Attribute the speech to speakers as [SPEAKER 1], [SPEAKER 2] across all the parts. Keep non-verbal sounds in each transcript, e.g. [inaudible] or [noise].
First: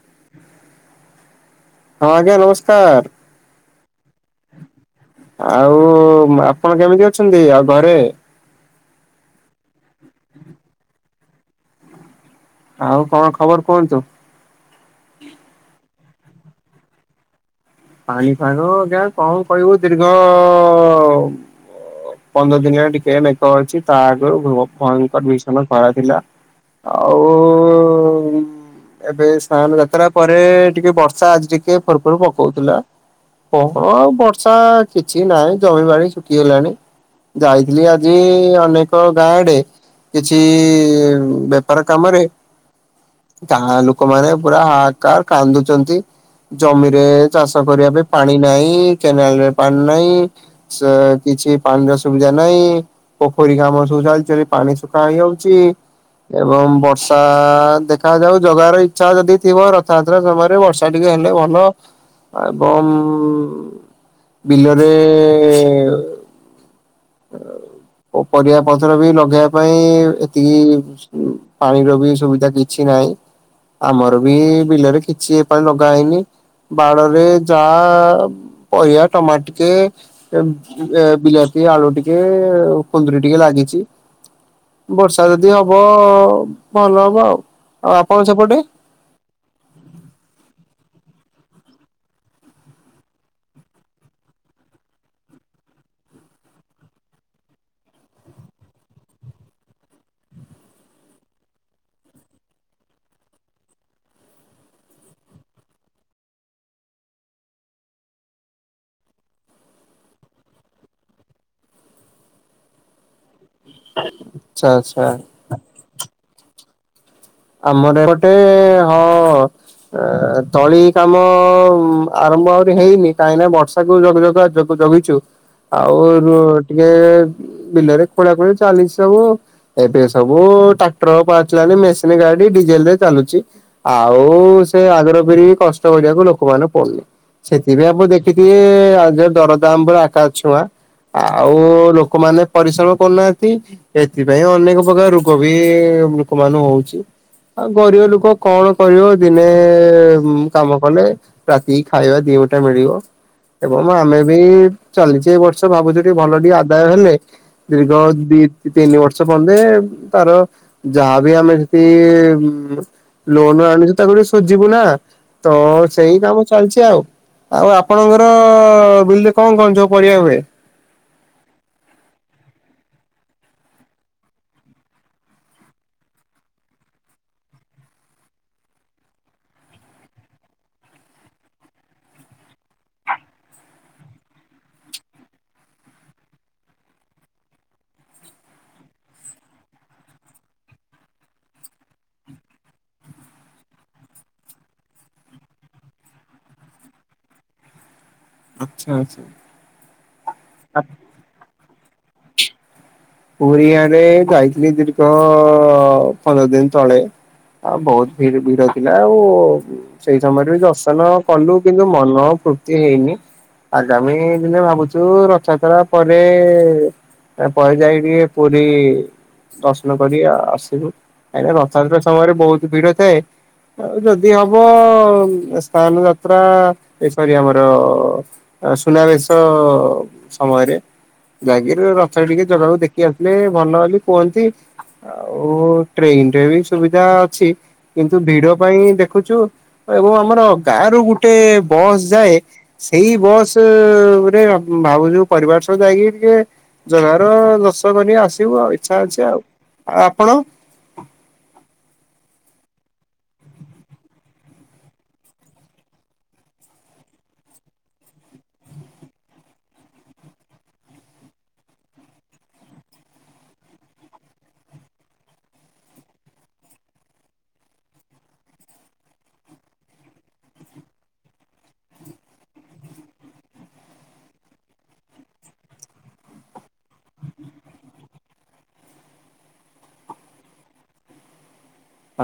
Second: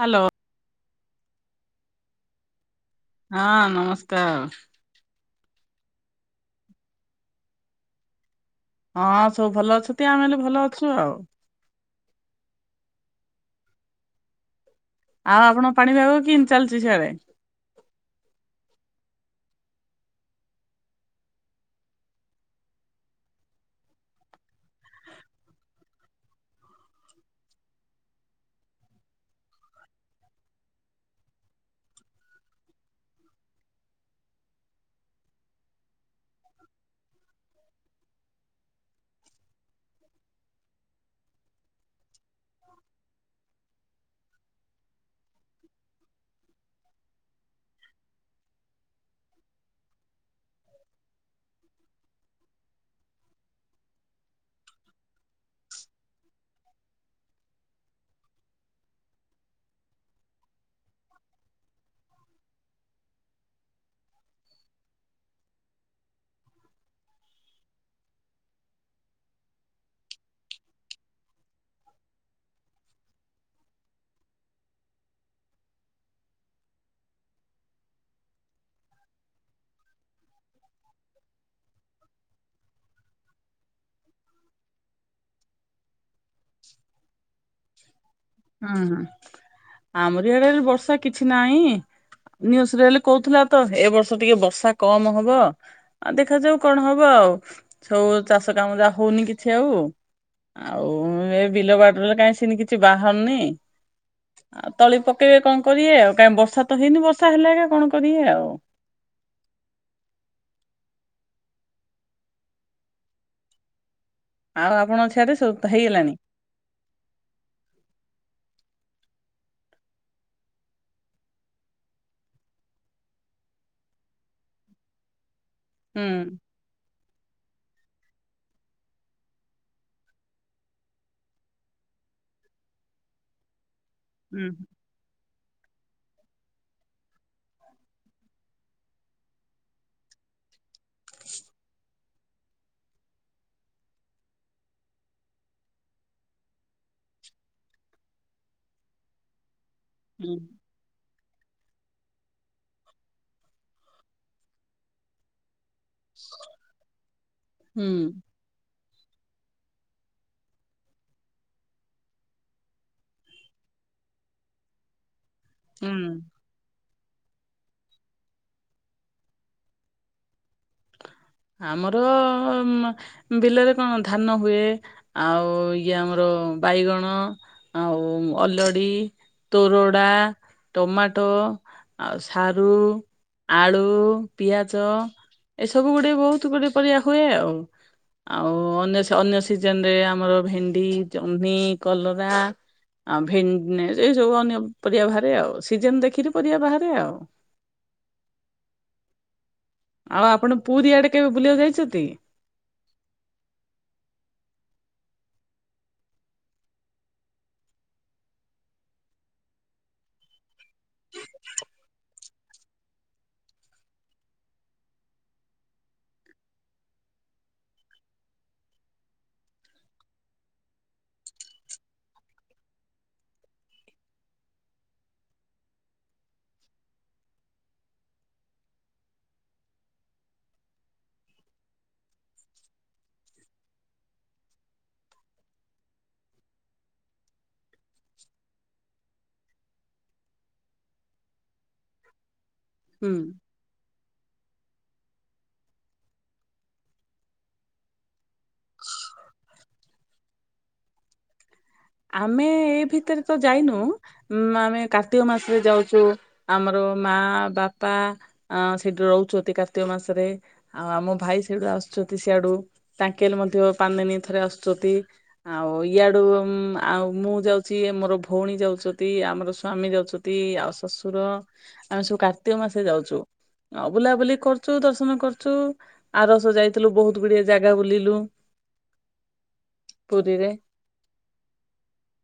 [SPEAKER 1] Hello.
[SPEAKER 2] ହଁ ଆଜ୍ଞା ନମସ୍କାର।
[SPEAKER 1] ହଁ ନମସ୍କାର।
[SPEAKER 2] ଆଉ ଆପଣ କେମିତି ଅଛନ୍ତି। ଆଉ ଘରେ?
[SPEAKER 1] ହଁ ସବୁ ଭଲ ଅଛନ୍ତି ଆମେ ହେଲେ ଭଲ ଅଛୁ ଆଉ।
[SPEAKER 2] ଆଉ କଣ ଖବର କୁହନ୍ତୁ?
[SPEAKER 1] ଆଉ ଆପଣ ପାଣିପାଗ କେମତି ଚାଲିଛି ସିଆଡେ?
[SPEAKER 2] ପାଲିଁ ସାଙ୍ଗ ଯା କଣ କହିବୁ ଦୀର୍ଘ ପନ୍ଦର ଦିନଏଁ ଟିକେ ମେଗ ଅଛି ତା ଆଗରୁ ଭୁଅ ଭୟଙ୍କର ଭୀଷଣ ଖରାଥିଲା। ଆଉ ହୁଁ ଏବେ ସ୍ନାହାନ ଯାତ୍ରା ପରେ ଟିକେ ବର୍ଷା ଆଜି ଟିକେ ଫୁରୁ ଫୁରୁ ପକୋଉଥିଲା। କହଣ ଆଉ ବର୍ଷା କିଛି ନାହିଁ ଜମିିବାଡି ଶୁଖିଗଲାଣି। ଯାଇଥିଲି ଆଜି ଅନେକ ଗାଁ ଆଡେ କିଛି ବେପାର କାମରେ ଗାଁ ଲୋକମାନେ ପୁରା ହାହାକାର କାନ୍ଦୁଛନ୍ତି। ଜମିରେ ଚାଷ କରିବା ପାଇଁ ପାଣି ନାହିଁ କେନାଲରେ ପାଣି ନାହିଁ। ସିଏ କିଛି ପାଣିର ସୁବିଧା ନାହିଁ ପୋଖରୀ କାମ ସବୁ ଚାଲିଚି ତାରେ ପାଣି ଶୁଖା ହେଇଯାଉଛି। ଏବଂ ବର୍ଷା ଦେଖାଯାଉ ଜଗାର ଇଚ୍ଛା ଯଦି ଥିବ ରଥଯାତ ଯାତ୍ରା ସମୟରେ ବର୍ଷା ଟିକେ ହେଲେ ଭଲ ଏବଂ ବିଲରେ ଓ ଉ ପରିବା ପତ୍ର ବି ଲଗେଇବା ପାଇଁ ଏତିକି ଛୁ ପାଣିର ବି ସୁବିଧା କିଛି ନାହିଁ। ଆମର ବି ବିଲରେ କିଛି ଏ ପାଳି ଲଗା ହେଇନି। ବାଡରେ ଯା ପରିବା ଟମାଟ ଟିକେ ଏମ ଏ ବିଲାତି ଆଳୁ ଟିକେ କୁନ୍ଦୁରି ଟିକେ ଲାଗିଛି। ବର୍ଷା ଯଦି ହବ ଭଲ ହବ ଆଉ ଆଉ ଆପଣ ସେପଟେ
[SPEAKER 1] ହୁଁ ହୁଁ ଆମରି ଆଡେରେ ବର୍ଷା କିଛି ନାହିଁ। ନିୟୁ ସିରିଏଲ କହୁଥିଲା ତ ଏ ବର୍ଷ ଟିକେ ବର୍ଷା କମ ହବ। ଆଉ ଦେଖାଯାଉ କଣ ହବ ଆଉ ସବୁ ଚାଷ କାମ ଯାହା ହଉନି କିଛି ଆଉ ଆଉ ଏ ବିଲ ବାଡିରେ କାଇଁ ସିନି କିଛି ବାହାରୁନି। ଆ ତଳି ପକେଇବେ କଣ କରିବେ ଆଉ କାହିଁ ବର୍ଷା ତ ହେଇନି ବର୍ଷା ହେଲେ ଏକା କଣ କରିବେ ଆଉ।
[SPEAKER 2] [inaudible]
[SPEAKER 1] ଆଉ ଆପଣଙ୍କ
[SPEAKER 2] ଆଚ୍ଛା।
[SPEAKER 1] ସିଆଡେ ସବୁତ ହେଇଗଲାଣି?
[SPEAKER 2] ଆମର ଏପଟେ ହଁ ଏ ତଳି କାମ ଆରମ୍ଭ ଆହୁରି ହେଇନି କାହିଁ ନା ବର୍ଷ ତାକୁ ଜଗୁ ଜଗୁ ଆଉ ଜଗ ଜଗିଛୁ ଆଉ
[SPEAKER 1] ହୁଁ
[SPEAKER 2] ରୁଅ ଟିକେ ବିଲରେ ଖୋଳା ଖୋଳି ଚାଲିଛି ସବୁ ଏବେ ସବୁ ଟ୍ରାକ୍ଟର ପାହାଚିଲାଣି ମେସ ଇଁନେ ଗାଡି ଡିଜେଲ ରେ ଚାଲୁଛି ଆଉ
[SPEAKER 1] ହୁଁ
[SPEAKER 2] ସେ ଆଗର ଫିିରି କଷ୍ଟ ସବୁଯାକ ଲୋକମାନେ ପଇଲେ। ସେଥିପାଇଁ ଆପଣ ଦେଖିଥିବେ ଆ ଯ ଦରଦାମ ପୁରା ଆକଶ ଛୁଆଁ। ଆଉ ଲୋକମାନେ ପରିଶ୍ରମ କରୁନାହାନ୍ତି। ଏଥିପାଇଁ ଅନେକ ପ୍ରକାର ରୋଗ ବି ଲୋକ ମାନ ହଉଛି। ଉଁ ଆ ଗରିବ ଲୋକ କଣ କରିବ ଦିନେ
[SPEAKER 1] ହୁଁ
[SPEAKER 2] ମୁ କାମ କଲେ ରାତିକି ଖାଇବା ଦିଓଟା ମିଳିବ। ଏବଂବ ଆମେ ବି ଚାଲିଛେ ଏ ବର୍ଷ ଭାବୁଛେ ଏ ଭଲ ଟିକେ ଆଦାୟ ହେଲେ
[SPEAKER 1] ହୁଁ।
[SPEAKER 2] ଦୀର୍ଘ ଦିତି ଦି ତିନି ବର୍ଷ ପର୍ଯ୍ୟନ୍ତେ ତାର ଯାହାବି ଆମେ ତି ଉ ମୁ ଲୋନ ଆଣୁଛୁ ତାକୁଟେ ଶୁଝିବୁ ନା ତ ସେଇ
[SPEAKER 1] ହୁଁ।
[SPEAKER 2] କାମ ଚାଲିଛି ଆଉ ଆଉ ଆପଣଙ୍କର ବିଲରେ କଣ କଣ ଯୋଉ ପରିବା ହୁଏ?
[SPEAKER 1] ଆମର ଅମ ବିଲରେ କଣ ଧାନ ହୁଏ। ଆଉ ଇଏ ଆମର ବାଇଗଣ ଆଉ ଅଲଡି ତୋରଡ଼ା, ଟମାଟୋ, ଆଉ ସାରୁ। ଆଳୁ, ପିଆଜ ଏସବୁ ଗୁଡେ ବହୁତ ଗୁଟେ ପରିବା ହୁଏ ଆଉ। ଆଉ ଅନ୍ୟ, ଅନ୍ୟ ସିଜନ ରେ ଆମର ଭେଣ୍ଡି, ଜହ୍ନି, କଲରା ଆଉ ଭେନ ଏ ସବୁ ଅନ୍ୟ ପରିବା ବାହାରେ ଆଉ ସିଜନ ଦେଖିକି ପରିବା ବାହାରେ ଆଉ।
[SPEAKER 2] ଆଚ୍ଛା ଆଛା।
[SPEAKER 1] ଆଉ ଆପଣ ପୁରୀ ଆଡେ କେବେ ବୁଲିଆକୁ ଯାଇଛନ୍ତି।
[SPEAKER 2] ପୁରୀ ଆଡେ ଯାଇଥିଲି ଦୀର୍ଘ ପନ୍ଦର ଦିନ ତଳେ। ହଁ ବହୁତ ଭିଡ ଭିଡ ଥିଲା ଆଉ ସେଇ ସମୟରେ ବି ଦର୍ଶନ କଲୁ କିନ୍ତୁ ମନ ଫୁର୍ତ୍ତି ହେଇନି। ଆଗାମୀ ଦିନେ ଭାବୁଚୁ ରଥଯାତ୍ରା ପରେ ପରେ ଯାଇ ଟିକେ ପୁରୀ ଦର୍ଶନ କରି ଆସିବୁ କାଁହିଁକିନା ରଥଯାତ୍ରା ସମୟରେ ବହୁତ ଭିଡ ଥାଏ। ଆଉ ଯଦି ହବ ସ୍ନାନ ଯାତ୍ରା ଏସରି ଆମର ସୁନାବେଶ ସମୟରେ ଯାଇକି ଟିକେ ରଥରେ ଟିକେ ଜଗାକୁ ଦେଖ କ୍ଳେଅରପ୍ଲେ ଭଲ ବୋଲି କୁହନ୍ତି ଆଉ ଟ୍ରେନ ରେ ବି ସୁବିଧା ଅଛି। କିନ୍ତୁ ଭିଡ ପାଇଁ ଦେଖୁଛୁ ଏବଂ ଆମର ଗାଁ ର ଗୋଟେ ବସ୍ ଯାଏ ସେଇ
[SPEAKER 1] ହୁଁ
[SPEAKER 2] ବସ୍ କିନ୍ତୁ ଗୋଟେ ଭାବୁଛୁ ପରିବାର ସହ ଯାଇକି ଟିକେ ଜଗାର ଦଶ ର୍ଶନ କରି ଆସିବୁ ଆଉ ଇଚ୍ଛା ଅଛି ଆଉ। ଆଉ ଆପଣ?
[SPEAKER 1] ଆମେ ଏଇ ଭିତରେ ତ ଯାଇନୁ। ଉଁ ଆମେ କାର୍ତ୍ତିକ ମାସରେ ଯାଉଛୁ ଆମର ମା ବାପା ଆ ସେଠି ରହୁଛନ୍ତି କାର୍ତ୍ତିକ ମାସରେ। ଆଉ ଆମ ଭାଇ ସେଠୁ ଆସୁଛନ୍ତି ସିଆଡୁ ତାଙ୍କେଲ ମଧ୍ୟ ପାନେ ନେଇ ଥରେ ଆସୁଛନ୍ତି। ଆଉ ଇଆଡୁ ଆଉ ମୁଁ ଯାଉଛି ମୋର ଭଉଣୀ ଯାଉଛନ୍ତି ଆମର ସ୍ଵାମୀ ଯାଉଛନ୍ତି ଆଉ ଶଶୁର ଆମେ ସବୁ କାର୍ତ୍ତିକ ମାସେ ରେ ଯାଉଚୁ। ଆଉ ବୁଲାବୁଲି କରୁଚୁ ଦର୍ଶନ କରୁଚୁ ଆର ବର୍ଷ ଯାଇଥିଲୁ ବହୁତ ଗୁଡିଏ ଜାଗା ବୁଲିଲୁ।
[SPEAKER 2] [inaudible]
[SPEAKER 1] ପୁରୀ ରେ।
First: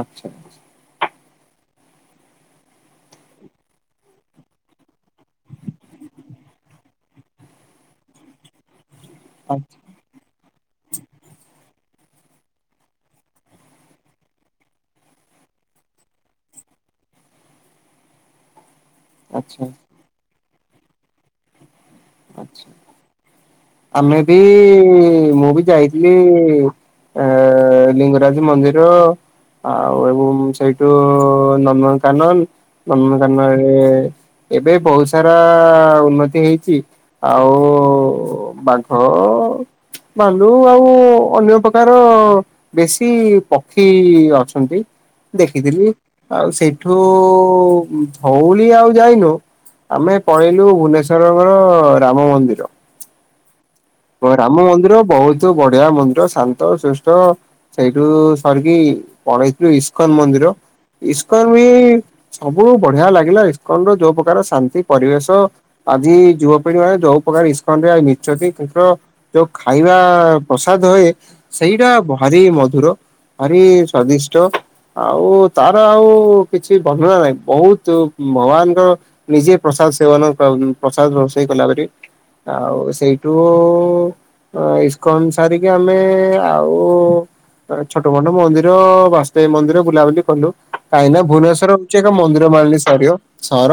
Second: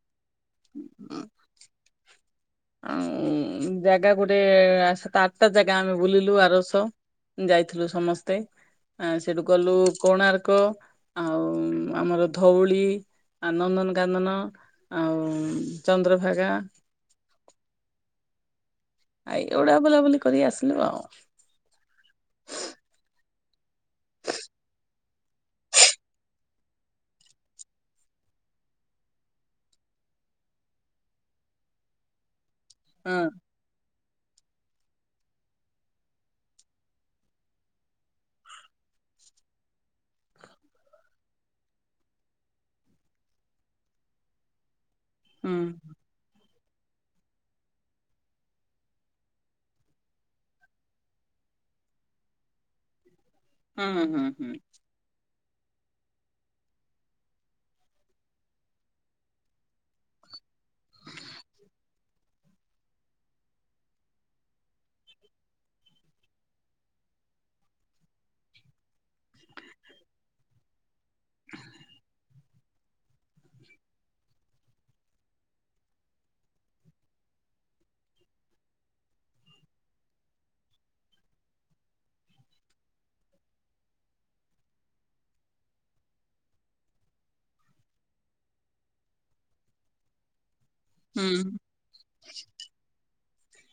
[SPEAKER 2] ଆଚ୍ଛା [unintelligible]
[SPEAKER 1] [unintelligible] ଆଉ ଉଁ ଜାଗା ଗୋଟେ ସାତ ଆଠଟା ଜାଗା ଆମେ ବୁଲିଲୁ ଆରବର୍ଷ। ଯାଇଥିଲୁ ସମସ୍ତେ ଆ ସେଠୁ
[SPEAKER 2] ଆଚ୍ଛା
[SPEAKER 1] ଗଲୁ କୋଣାର୍କ ଆଉ ଆମର ଧଉଳି ଆଉଁ ନନ୍ଦନକାନନ। ଆଉ ଚନ୍ଦ୍ରଭାଗା। ଆଇ
[SPEAKER 2] ଆଚ୍ଛା।
[SPEAKER 1] ଏଗୁଡାଆ ବୁଲାବୁଲି କରି ଆସିଲୁ ଆଉ।
[SPEAKER 2] ଆଛା ଆମେ ବି ମୁଁ ବି ଯାଇଥିଲି ଏ ଲିଙ୍ଗରାଜ ମନ୍ଦିର। ଆଉ ଏବଂ ସେଇଠୁ ନନ୍ଦନକାନନ।
[SPEAKER 1] ହଁ
[SPEAKER 2] ନନ୍ଦନକାନନ ରେ ଏବେ ବହୁତ ସାରା ଉନ୍ନତି ହେଇଛି। ଆଉ ଉଁ ବାଘ ଭାଲୁ ଆଉ ଅନ୍ୟ ପ୍ରକାର ବେଶୀ ପକ୍ଷୀ ଅଛନ୍ତି
[SPEAKER 1] ହୁଁ
[SPEAKER 2] ଦେଖିଥିଲି। ଆଉ ସେଇଠୁ ଧୋଉଳି ଆଉ ଯାଇନୁ ଆମେ ପଳେଇଲୁ ଭୁବନେଶ୍ଵର ର ରାମ ମନ୍ଦିର।
[SPEAKER 1] ହୁଁ ହୁଁ ହୁଁ।
[SPEAKER 2] ରାମ ମନ୍ଦିର ବହୁତୁ ବଢିଆ ମନ୍ଦିର, ଶାନ୍ତ, ଶିଷ୍ଟ ସେଇଠୁ ସରିକି ପଳେଇଥିଲୁ ଇସ୍କନ ମନ୍ଦିର। ଇସ୍କନ ବି ସବୁ ବଢିଆ ଲାଗିଲା। ଇସ୍କନ ର ଯୋଉ ପ୍ରକାର ଶାନ୍ତି ପରିବେଶ ଆଜି ଯୁବପିଢି ମାନେ ଯୋଉ ପ୍ରକାର ଇସ୍କନ ରେ [unintelligible] ର ଯୋଉ ଖାଇବା ପ୍ରସାଦ ହୁଏ, ସେଇଟା ଭାରି ମଧୁର। ଭାରି ସ୍ଵାଦିଷ୍ଟ। ଆଉ ତାର ଆଉ କିଛି ବର୍ଣ୍ଣନା ନାହିଁ। ବହୁତୁ ଭଗବାନଙ୍କର ନିଜେ ପ୍ରସାଦ ସେବନ ପ୍ରସାଦ ରୋଷେଇ କଲାପରି। ଆଉ ସେଇଠୁ ଉ ଇସ୍କନ ସାରିକି ଆମେ ଆଉ ଛୋଟ ମୋଟ ମନ୍ଦିର ବାସୁଦେବ ମନ୍ଦିର ବୁଲାବୁଲି କଲୁ। କାହିଁକି ନା
[SPEAKER 1] ହୁଁ
[SPEAKER 2] ଭୁବନେଶ୍ଵର ହଉଚି ଏକ ମନ୍ଦିର ମାଳିନୀ ସରିଅ, ସହର।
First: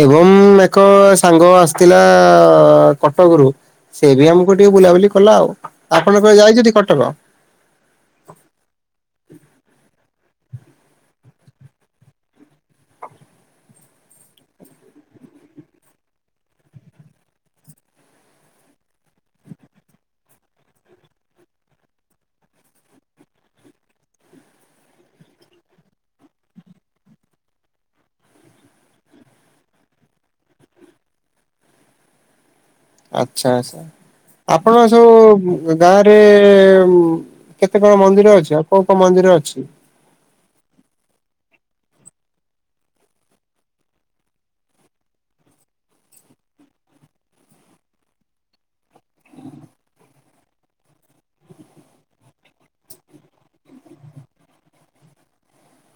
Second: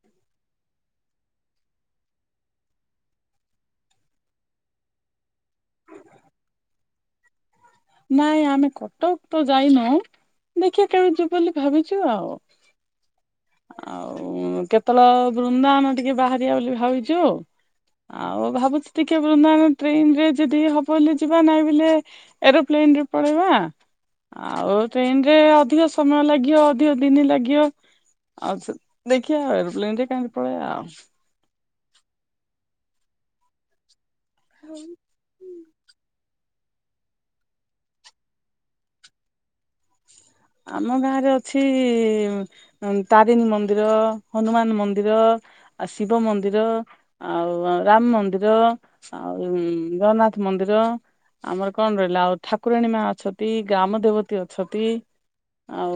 [SPEAKER 2] ଏବଂ ଏକ ସାଙ୍ଗ ଆସିଥିଲା କଟକ ରୁ, ସେ ବି ଆମକୁ ଟିକେ ବୁଲାବୁଲି କଲା ଆଉ। ଆପଣ କୁଆଡେ ଯାଇଛନ୍ତି କଟକ?
[SPEAKER 1] ନାଇଁ ଆମେ କଟକ ତ ଯାଇନୁ। ଦେଖିବା କେବେ ଯିବୁ ବୋଲି ଭାବିଚୁ ଆଉ। ଆଉ କେତେବେଳ ବୃନ୍ଦାବନ ଟିକେ ବାହାରିବା ବୋଲି ଭାବିଚୁ। ଆଉ ଭାବୁଚି ଟିକେ ବୃନ୍ଦାବନ ଟ୍ରେନ ରେ ଯଦି ହବ ବୋଲି ଯିବା ନାଇଁ ବଲେ ଏରୋପ୍ଲେନ ରେ ପଳେଇବା। ଆଉ ଟ୍ରେନ ରେ ଅଧିକ ସମୟ ଲାଗିବ ଅଧିକ ଦିନି ଲାଗିବ। ଆଉ ସେ ଦେଖିବା ଏରୋପ୍ଲେନ ରେ କାହିଁକି ପଳେଇବା ଆଉ।
[SPEAKER 2] ଆଚ୍ଛା ଆଚ୍ଛା। ଆପଣଙ୍କ ସବୁ ଗାଁ ରେ କେତେ କଣ ମନ୍ଦିର ଅଛି? ଆଉ କୋଉ କୋଉ ମନ୍ଦିର ଅଛି?
[SPEAKER 1] ଆମ ଗାଁରେ ଅଛି ତାରିଣୀ ମନ୍ଦିର, ହନୁମାନ ମନ୍ଦିର। ଆ ଶିବ ମନ୍ଦିର ଆଉ ରାମ ମନ୍ଦିର। ଆଉ ଜଗନ୍ନାଥ ମନ୍ଦିର। ଆମର କଣ ରହିଲା ଆଉ ଠାକୁରାଣୀ ମା ଅଛତି, ଗ୍ରାମ ଦେବତୀ ଅଛତି। ଆଉ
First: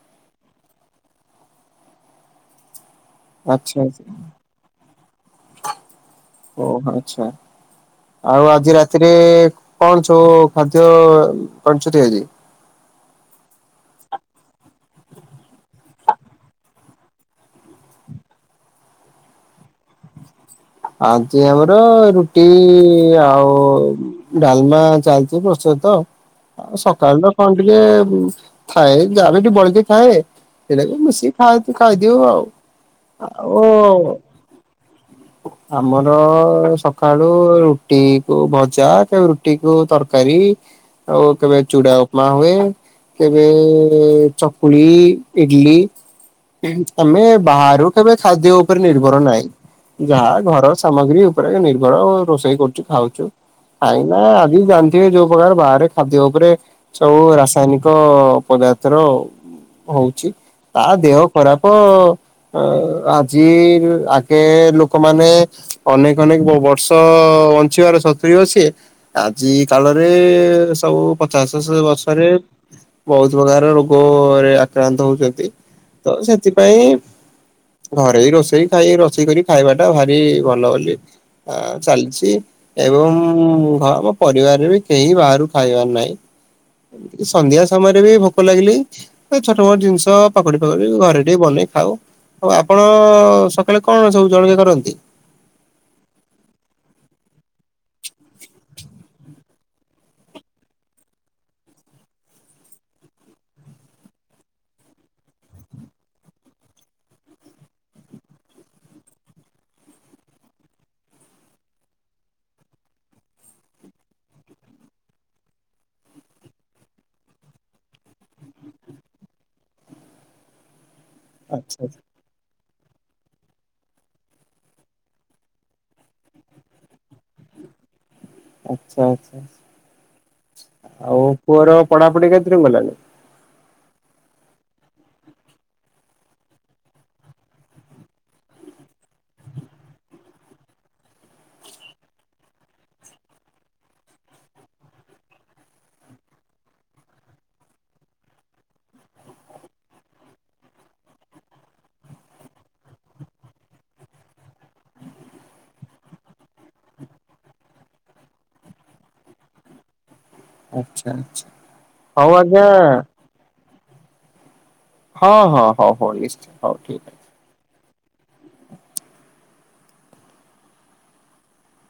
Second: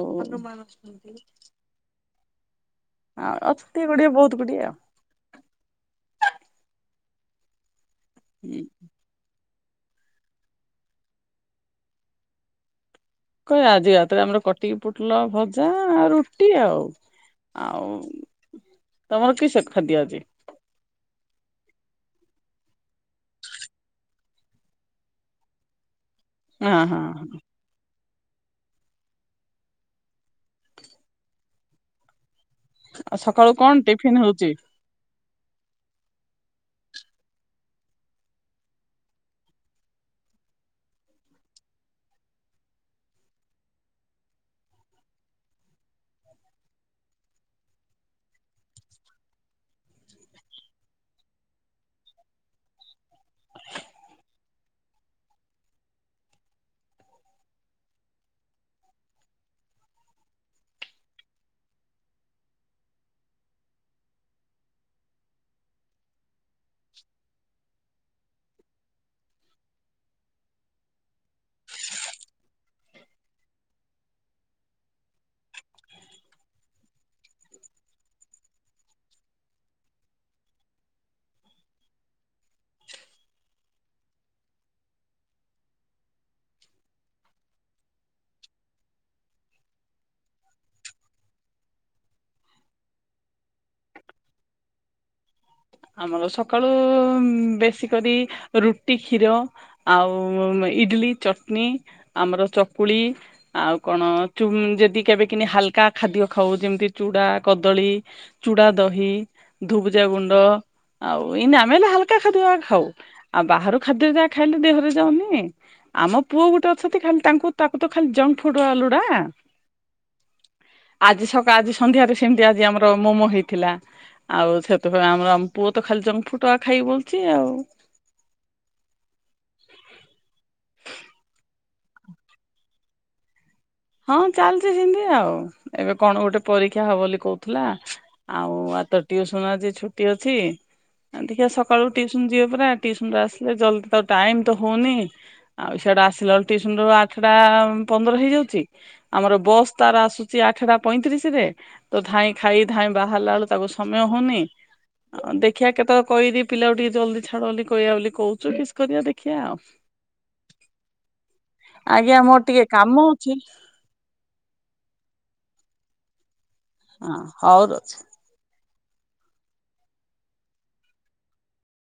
[SPEAKER 1] ଆଉ
[SPEAKER 2] ଆଚ୍ଛା
[SPEAKER 1] ଅଛନ୍ତି ଗୁଡିଏ
[SPEAKER 2] ଆଚ୍ଛା।
[SPEAKER 1] ବହୁତ ଗୁଡିଏ ଆଉ।
[SPEAKER 2] ଓହୋ ଆଚ୍ଛା। ଆଉ
[SPEAKER 1] ହୁଁ
[SPEAKER 2] ଆଜି ରାତିରେ କଣ ଯୋଉ ଖାଦ୍ୟ କରିଛନ୍ତି ଆଜି?
[SPEAKER 1] [unintelligible] ଆଜି ରାତରେ ଆମର କଟିକି ପୁଟଲ ଭଜା ଆ ରୁଟି ଆଉ। ଆଉ ତମର କିସ ଖାଦ୍ୟ ଆଜି?
[SPEAKER 2] ଆଜି ଆମର ରୁଟି ଆଉ ଡାଲମା ଚାଲିଚି ପ୍ରସ୍ତୁତ।
[SPEAKER 1] ହଁ
[SPEAKER 2] ଆଉ
[SPEAKER 1] ହଁ
[SPEAKER 2] ସକାଳ ର କଣ ଟିକେ ଥାଏ, ଯାହା ଟିକେ ବଳି କି ଥାଏ। ସେରାକୁ ମିଶିକି ଖାଇ ଖାଇଦଉ ଆଉ।
[SPEAKER 1] ସକାଳୁ
[SPEAKER 2] ଆଉ
[SPEAKER 1] କଣ ଟିଫିନ ହଉଛି?
[SPEAKER 2] ଆମର ସକାଳୁ ରୁଟି କୁ ଭଜା କେବେ ରୁଟି କୁ ତରକାରୀ। ଆଉ କେବେ ଚୁଡ଼ା ଉପମା ହୁଏ। କେବେ ଚକୁଳି ଇଟିଲି। ଆମେ ବାହାରୁ କେବେ ଖାଦ୍ୟ ଉପରେ ନିର୍ଭର ନାହିଁ। ଯାହା ଘର ସାମଗ୍ରୀ ଉପରେ ନିର୍ଭର ରୋଷେଇ କରୁଚୁ ଖାଉଚୁ। କାହିଁକି ନା ଆଜି ଜାଣିଥିବେ ଯୋଉ ପ୍ରକାର ବାହାରେ ଖାଦ୍ୟ ଉପରେ ସବୁ ରାସାୟନିକ ପଦାର୍ଥର ହଉଚି ତା ଦେହ ଖରାପ ଆଜି ଆଗେ ଲୋ ଲୋକମାନେ ଅନେକ ଅନେକ ବର୍ଷ ବଞ୍ଚିବାର ସ ଅଛି। ଆଜି କାଳରେ ସବୁ ପଚାଶ ବର୍ଷରେ ବହୁତ ପ୍ରକାର ରୋଗରେ ଆକ୍ରାନ୍ତ ହଉଛନ୍ତି। ତ ସେଥିପାଇଁ ଘରେ ବି ରୋଷେଇ ଖାଇ ରୋଷେଇ କରି ଖାଇବାଟା ଭାରି ଭଲ ବୋଲି ଆ ଚାଲିଛି। ଏବଂ ଘର ଆମ ପରିବାରରେ ବି କେହି ବାହାରୁ ଖାଇବାର ନାହିଁ। ସନ୍ଧ୍ୟା ସମୟରେ ବି ଭୋକ ଲାଗିଲି ଛୋଟ ମୋଟ ଜିନିଷ ପକୁଡି ପକୁଡି ଘରେ ଟିକେ ବନେଇ ଖାଉ। ଆଉ ଆପଣ ସକାଳେ କଣ ସବୁ ଜଳଖିଆ କରନ୍ତି?
[SPEAKER 1] ଆମର ସକାଳୁ ବେଶୀ କରି ରୁଟି, କ୍ଷୀର। ଆଉ ଇଟିଲି, ଚଟନୀ ଆମର ଚକୁଳି। ଆଉ କଣ ଯଦି କେବେ କିି ହାଲକା ଖାଦ୍ୟ ଖାଉ ଯେମିତି ଚୁଡା, କଦଳୀ ଚୂଡ଼ା ଦହି, ଧୁବଜା ଗୁଣ୍ଡ ଆଉ ଏଇନ ଆମେ ବି ହାଲକା ଖାଦ୍ୟ ଯାକ ଖାଉ ଆଉ ବାହାରୁ ଖାଦ୍ୟ ଯା ଖାଇଲେ ଦେହରେ ଯାଉନି। ଆମ ପୁଅ ଗୋଟେ ଅଛନ୍ତି ଖାଲି ତାଙ୍କୁ ତାକୁ ତ ଖାଲି ଯଙ୍କ ଫୁଡ ଆକା ଲୁଡା।
[SPEAKER 2] [inaudible]
[SPEAKER 1] ଆଜି ସକାଳ ଆଜି
[SPEAKER 2] ଆଚ୍ଛା
[SPEAKER 1] ସନ୍ଧ୍ୟାରେ ସେମିତି ଆଜି ଆମର ମୋମୋ ହେଇଥିଲା। ଆଉ ସେଥିପାଇଁ ଆମର ପୁଅ ତ ଖାଲି ଜଙ୍କଫୁଡ୍ ଆକା ଖାଇବା ବୋଲୁଚି ଆଉ।
[SPEAKER 2] ଆଚ୍ଛା ଆଚ୍ଛା। ଆଉ ପୁଅର ପଢାପଢି କେତେଦୂର ଗଲାଣି?
[SPEAKER 1] ହଁ ଚାଲିଛି ସେମିତି ଆଉ ଏବେ କଣ ଗୋଟେ ପରୀକ୍ଷା ହବ ବୋଲି କହୁଥିଲା। ଆଉ ଆଜି ତ ଟିଉସନ ଆଜି ଛୁଟି ଅଛି। ଆ ଦେଖିଆ ସକାଳୁ ଟ୍ୟୁସନ ଯିବ ପରା ଟ୍ୟୁସନରୁ ଆସିଲେ ଜଲଦି ତାକୁ ଟାଇମ ତ ହଉନି। ଆଉ ସିଆଡେ ଆସିଲା ଟ୍ୟୁସନରୁ ଆଠଟା ପନ୍ଦର ହେଇଯାଉଛି। ଆମର ବସ୍ ତାର ଆସୁଛି ଆଠଟା ପଇଁତିରିଶ ରେ। ତ ଧାଇଁ ଖାଇ ଧାଇଁ ବାହାରିଲା ବେଳକୁ ତାକୁ ସମୟ ହଉନି। ଦେଖିଆ କେତେବେଳେ କହିବି ପିଲାକୁ ଟିକେ ଜଲଦି ଛାଡ ବୋଲି କହିଆ ବୋଲି କହୁଛୁ କିସ୍ କରିବା ଦେଖିଆ ଆଉ।
[SPEAKER 2] ଆଚ୍ଛା ଆଚ୍ଛା ହଉ ଆଜ୍ଞା
[SPEAKER 1] ଯେ
[SPEAKER 2] ହଁ ହଁ ହଉ ହଉ ନିଶ୍ଚୟ। ହଉ ଠିକ।
[SPEAKER 1] ହଁ ହଉ ରହୁଚି।